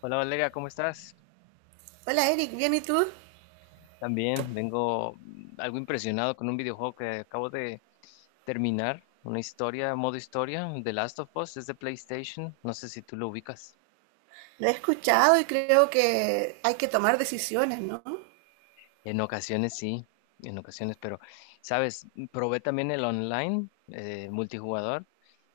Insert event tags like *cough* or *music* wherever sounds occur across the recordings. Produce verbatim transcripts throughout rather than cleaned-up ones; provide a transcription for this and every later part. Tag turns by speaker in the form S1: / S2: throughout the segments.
S1: Hola Valeria, ¿cómo estás?
S2: Hola Eric, bien, ¿y tú?
S1: También vengo mm, algo impresionado con un videojuego que acabo de terminar, una historia, modo historia, The Last of Us, es de PlayStation, no sé si tú lo ubicas.
S2: Lo he escuchado y creo que hay que tomar decisiones, ¿no?
S1: En ocasiones sí, en ocasiones, pero, sabes, probé también el online, eh, multijugador,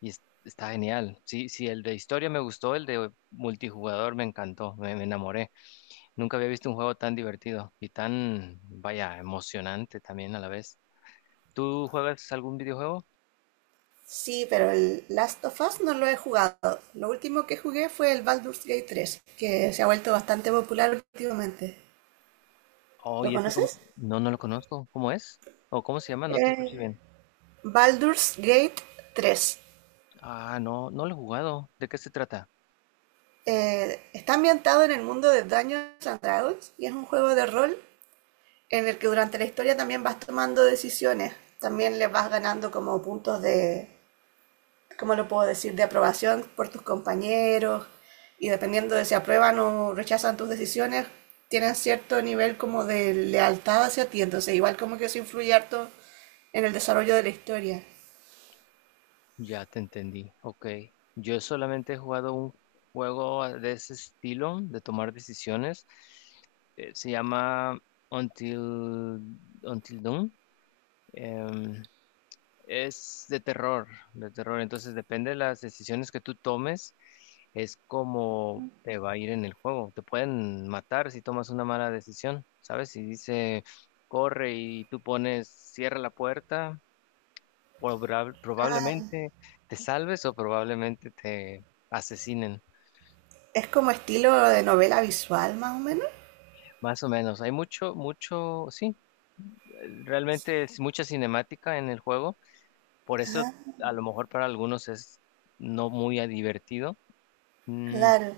S1: y es- está genial. Sí, sí, el de historia me gustó, el de multijugador me encantó, me, me enamoré. Nunca había visto un juego tan divertido y tan, vaya, emocionante también a la vez. ¿Tú juegas algún videojuego?
S2: Sí, pero el Last of Us no lo he jugado. Lo último que jugué fue el Baldur's Gate tres, que se ha vuelto bastante popular últimamente.
S1: Oh,
S2: ¿Lo
S1: ¿y ese cómo?
S2: conoces?
S1: No, no lo conozco. ¿Cómo es? ¿O cómo se llama? No te escuché
S2: Eh,
S1: bien.
S2: Baldur's Gate tres.
S1: Ah, no, no lo he jugado. ¿De qué se trata?
S2: Eh, está ambientado en el mundo de Dungeons and Dragons y es un juego de rol en el que durante la historia también vas tomando decisiones. También le vas ganando como puntos de, ¿cómo lo puedo decir?, de aprobación por tus compañeros y dependiendo de si aprueban o rechazan tus decisiones, tienen cierto nivel como de lealtad hacia ti. Entonces, igual como que eso influye harto en el desarrollo de la historia.
S1: Ya te entendí. Ok. Yo solamente he jugado un juego ah, de ese estilo, de tomar decisiones. Eh, se llama Until, Until Dawn. Em, Es de terror, de terror. Entonces depende de las decisiones que tú tomes, es como te va a ir en el juego. Te pueden matar si tomas una mala decisión, ¿sabes? Si dice corre y tú pones cierra la puerta, probab- probablemente te salves o probablemente te asesinen.
S2: Es como estilo de novela visual, más o menos.
S1: Más o menos. Hay mucho, mucho, sí, realmente es mucha cinemática en el juego. Por eso a lo mejor para algunos es no muy divertido. Mm.
S2: Claro.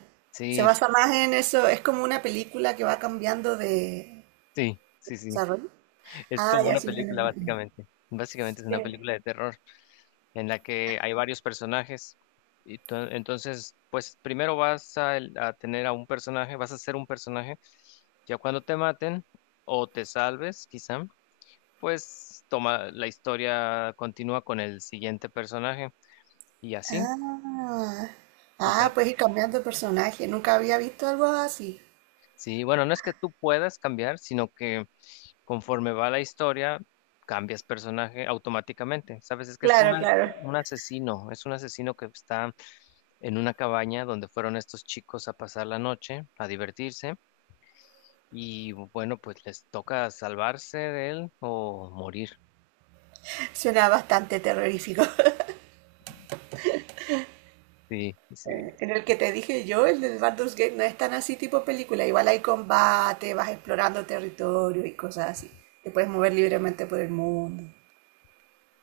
S2: Se
S1: Sí,
S2: basa más en eso. Es como una película que va cambiando de
S1: sí, sí, sí.
S2: desarrollo.
S1: Es
S2: Ah,
S1: como
S2: ya
S1: una
S2: sí me lo
S1: película,
S2: imagino.
S1: básicamente. Básicamente es una película de terror en la que hay varios personajes. Y to- entonces, pues primero vas a, el- a tener a un personaje, vas a ser un personaje. Ya cuando te maten o te salves, quizá, pues toma la historia, continúa con el siguiente personaje y así.
S2: Ah, ah, pues ir cambiando de personaje. Nunca había visto algo así.
S1: Sí, bueno, no es que tú puedas cambiar, sino que conforme va la historia, cambias personaje automáticamente. Sabes, es que es
S2: Claro,
S1: una,
S2: claro.
S1: un asesino, es un asesino que está en una cabaña donde fueron estos chicos a pasar la noche, a divertirse, y bueno, pues les toca salvarse de él o morir.
S2: Suena bastante terrorífico.
S1: Sí, sí,
S2: *laughs* En el que te dije yo, el del Baldur's Gate, no es tan así tipo película. Igual hay combate, vas explorando territorio y cosas así. Te puedes mover libremente por el mundo. *laughs*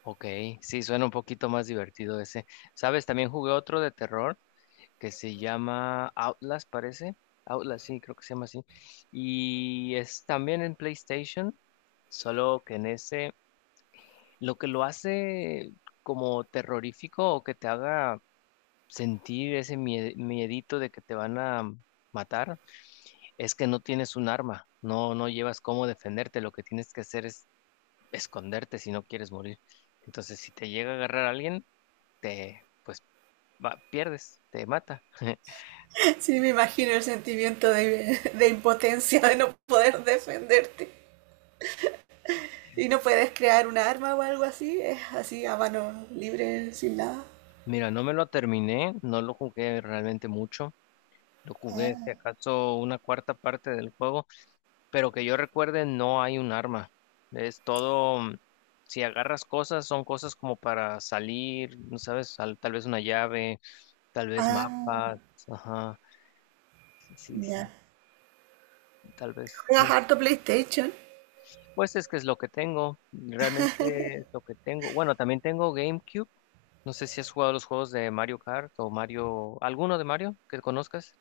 S1: ok, sí, suena un poquito más divertido ese. Sabes, también jugué otro de terror que se llama Outlast, parece. Outlast, sí, creo que se llama así. Y es también en PlayStation, solo que en ese, lo que lo hace como terrorífico o que te haga sentir ese mie- miedito de que te van a matar, es que no tienes un arma, no, no llevas cómo defenderte, lo que tienes que hacer es esconderte si no quieres morir. Entonces, si te llega a agarrar alguien, te, pues, va- pierdes, te mata. *laughs*
S2: Sí, me imagino el sentimiento de, de impotencia, de no poder defenderte. Y no puedes crear un arma o algo así, es así a mano libre, sin nada.
S1: Mira, no me lo terminé, no lo jugué realmente mucho. Lo jugué, si
S2: Ah,
S1: acaso, una cuarta parte del juego, pero que yo recuerde, no hay un arma. Es todo, mm, si agarras cosas, son cosas como para salir, ¿no? ¿Sabes? Tal, tal vez una llave, tal vez
S2: ah,
S1: mapas, ajá, sí, sí,
S2: ya.
S1: sí, tal vez,
S2: ¿Juegas
S1: no.
S2: harto PlayStation?
S1: Pues es que es lo que tengo, realmente es lo que tengo. Bueno, también tengo GameCube. No sé si has jugado los juegos de Mario Kart o Mario, alguno de Mario que conozcas.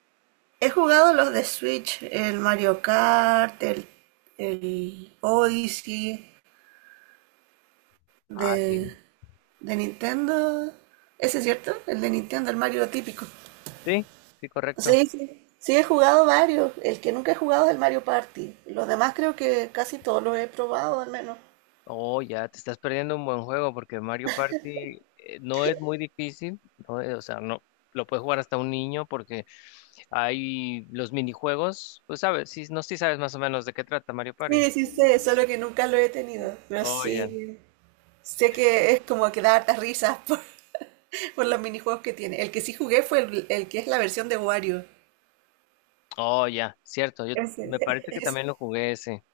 S2: He jugado los de Switch, el Mario Kart, el, el Odyssey
S1: Ah, sí.
S2: de, de Nintendo. ¿Ese es cierto? El de Nintendo, el Mario típico.
S1: Sí, sí, correcto.
S2: Sí, sí, sí, he jugado varios. El que nunca he jugado es el Mario Party. Los demás creo que casi todos los he probado, al menos.
S1: Oh, ya te estás perdiendo un buen juego porque Mario Party eh, no es muy difícil, no es- o sea, no lo puede jugar hasta un niño porque hay los minijuegos, pues sabes, sí, no sé si sabes más o menos de qué trata Mario Party.
S2: Sí, sí sé, solo que nunca lo he tenido. Pero
S1: Oh, ya.
S2: sí, sé que es como que da hartas risas por, *laughs* por los minijuegos que tiene. El que sí jugué fue el, el que es la versión de Wario.
S1: Oh, ya, cierto, yo
S2: Ese,
S1: me parece que también lo jugué ese.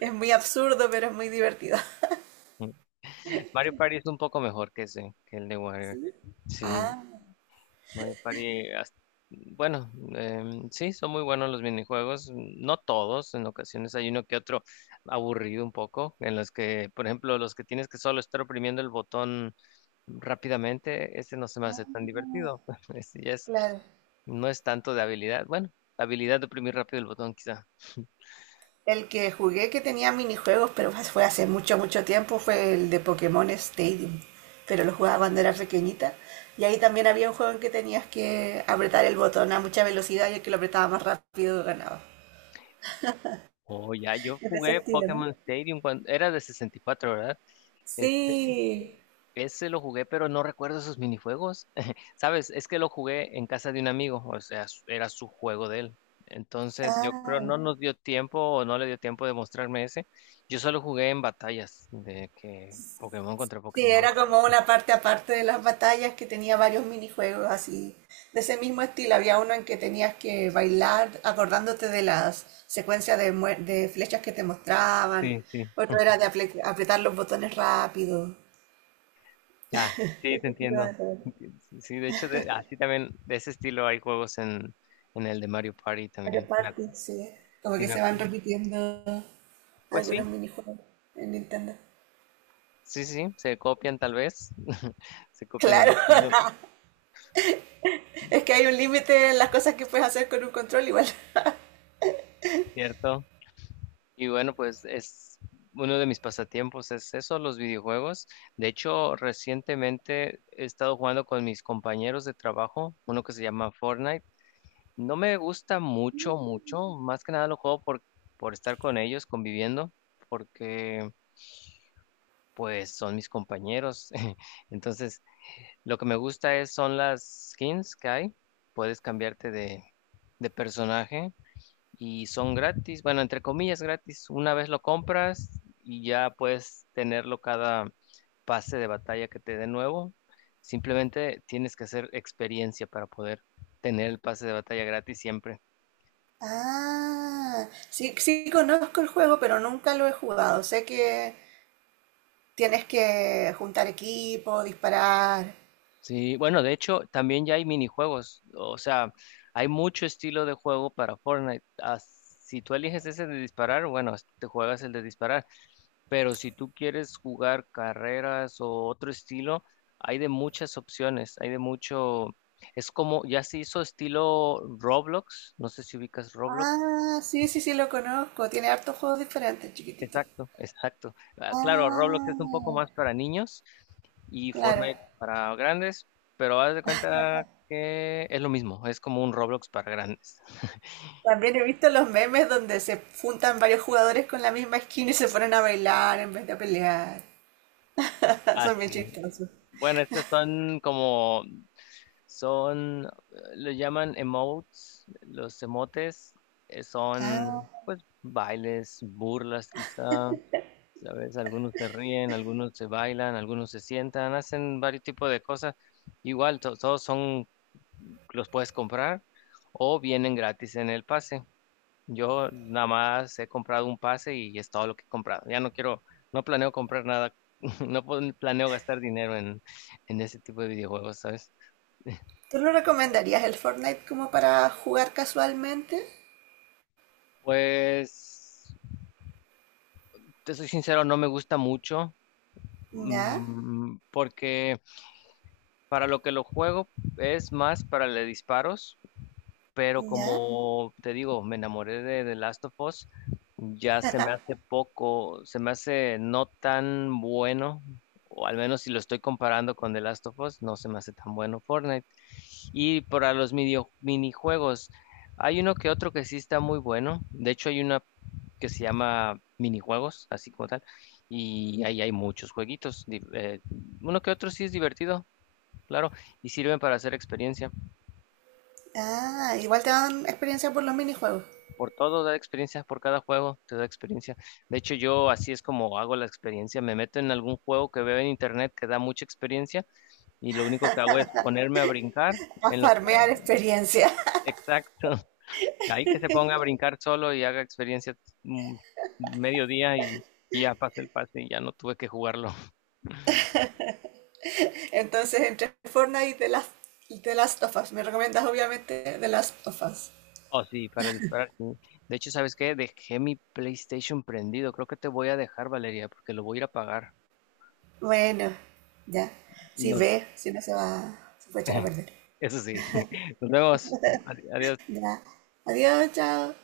S2: es muy absurdo, pero es muy divertido. *laughs*
S1: Mm. Mario Party es un poco mejor que ese, que el de Warrior. Sí.
S2: Ah,
S1: Mario Party, hasta- bueno, em, sí, son muy buenos los minijuegos, no todos, en ocasiones hay uno que otro aburrido un poco, en los que, por ejemplo, los que tienes que solo estar oprimiendo el botón rápidamente, ese no se me hace tan divertido, *laughs* ese ya es,
S2: claro.
S1: no es tanto de habilidad, bueno, habilidad de oprimir rápido el botón quizá.
S2: El que jugué que tenía minijuegos, pero fue hace mucho, mucho tiempo, fue el de Pokémon Stadium. Pero lo jugaba cuando era pequeñita. Y ahí también había un juego en que tenías que apretar el botón a mucha velocidad y el que lo apretaba más rápido ganaba.
S1: Oh, ya, yo
S2: Es de ese
S1: jugué
S2: estilo, ¿no?
S1: Pokémon Stadium cuando era de sesenta y cuatro, ¿verdad?
S2: Sí.
S1: Ese lo jugué, pero no recuerdo esos minijuegos. *laughs* ¿Sabes? Es que lo jugué en casa de un amigo, o sea, su- era su juego de él. Entonces, yo creo no
S2: Ah,
S1: nos dio tiempo o no le dio tiempo de mostrarme ese. Yo solo jugué en batallas de que Pokémon contra
S2: sí,
S1: Pokémon.
S2: era como una parte aparte de las batallas que tenía varios minijuegos así, de ese mismo estilo. Había uno en que tenías que bailar acordándote de las secuencias de, mue- de flechas que te mostraban.
S1: Sí, sí.
S2: Otro era de aple- apretar los botones rápido.
S1: Ya, sí, te
S2: Ese estilo
S1: entiendo.
S2: de juego.
S1: *laughs* Sí, de hecho, de- así también, de ese estilo hay juegos en, en, el de Mario Party
S2: Mario
S1: también. Me
S2: Party,
S1: acu-
S2: sí. Como
S1: sí,
S2: que
S1: me
S2: se van
S1: acuerdo.
S2: repitiendo
S1: Pues
S2: algunos
S1: sí,
S2: minijuegos en Nintendo.
S1: sí, sí, se copian tal vez, *laughs* se copian el
S2: Claro,
S1: estilo,
S2: *laughs* es que hay un límite en las cosas que puedes hacer con un control igual.
S1: ¿cierto? Y bueno, pues es uno de mis pasatiempos, es eso, los videojuegos. De hecho, recientemente he estado jugando con mis compañeros de trabajo, uno que se llama Fortnite. No me gusta mucho, mucho, más que nada lo juego por, por, estar con ellos, conviviendo, porque pues son mis compañeros. *laughs* Entonces, lo que me gusta es son las skins que hay. Puedes cambiarte de, de personaje y son gratis, bueno, entre comillas gratis. Una vez lo compras y ya puedes tenerlo cada pase de batalla que te dé nuevo. Simplemente tienes que hacer experiencia para poder tener el pase de batalla gratis siempre.
S2: Ah, sí, sí conozco el juego, pero nunca lo he jugado. Sé que tienes que juntar equipo, disparar.
S1: Sí, bueno, de hecho, también ya hay minijuegos. O sea, hay mucho estilo de juego para Fortnite. Ah, si tú eliges ese de disparar, bueno, te juegas el de disparar. Pero si tú quieres jugar carreras o otro estilo, hay de muchas opciones, hay de mucho. Es como, ya se hizo estilo Roblox, no sé si ubicas Roblox.
S2: Ah, sí, sí, sí, lo conozco. Tiene hartos juegos diferentes, chiquitito.
S1: Exacto, exacto. Ah, claro, Roblox es un poco
S2: Ah,
S1: más para niños y
S2: claro.
S1: Fortnite para grandes, pero haz de cuenta que es lo mismo, es como un Roblox para grandes.
S2: También he visto los memes donde se juntan varios jugadores con la misma skin y se ponen a bailar en vez de a pelear. *laughs*
S1: Ah,
S2: Son bien
S1: sí.
S2: chistosos.
S1: Bueno, estas son como, son, eh, lo llaman emotes, los emotes, eh,
S2: Ah,
S1: son pues bailes, burlas quizá, ¿sabes? Algunos se ríen, algunos se bailan, algunos se sientan, hacen varios tipos de cosas. Igual, to- todos son, los puedes comprar o vienen gratis en el pase. Yo nada más he comprado un pase y es todo lo que he comprado. Ya no quiero, no planeo comprar nada, *laughs* no pon- planeo gastar dinero en, en, ese tipo de videojuegos, ¿sabes?
S2: ¿tú lo recomendarías el Fortnite como para jugar casualmente?
S1: Pues, te soy sincero, no me gusta mucho,
S2: No,
S1: mm, porque para lo que lo juego es más para le disparos. Pero
S2: no.
S1: como te digo, me enamoré de The Last of Us, ya se me hace poco, se me hace no tan bueno, o al menos si lo estoy comparando con The Last of Us, no se me hace tan bueno Fortnite. Y para los midio- minijuegos, hay uno que otro que sí está muy bueno, de hecho hay una que se llama minijuegos, así como tal, y ahí hay muchos jueguitos, di- eh, uno que otro sí es divertido, claro, y sirven para hacer experiencia.
S2: Ah, igual te dan experiencia por los minijuegos.
S1: Por todo da experiencia, por cada juego te da experiencia. De hecho, yo así es como hago la experiencia. Me meto en algún juego que veo en internet que da mucha experiencia y lo único que hago es ponerme a brincar
S2: A
S1: en lo que...
S2: farmear experiencia.
S1: Exacto. *laughs* Ahí que se ponga a brincar solo y haga experiencia mm, mediodía y, y, ya pasé el pase y ya no tuve que jugarlo. *laughs*
S2: *laughs* Entonces, entre Fortnite y The Last, y The Last of Us. Me recomiendas obviamente The Last of Us.
S1: Oh, sí, para disparar. Sí. De hecho, ¿sabes qué? Dejé mi PlayStation prendido. Creo que te voy a dejar, Valeria, porque lo voy a ir a apagar.
S2: Bueno, ya. Si
S1: No,
S2: ve, si no se va, se puede echar a perder.
S1: eso sí. *laughs* Nos vemos. Adi- Adiós.
S2: Ya. Adiós, chao.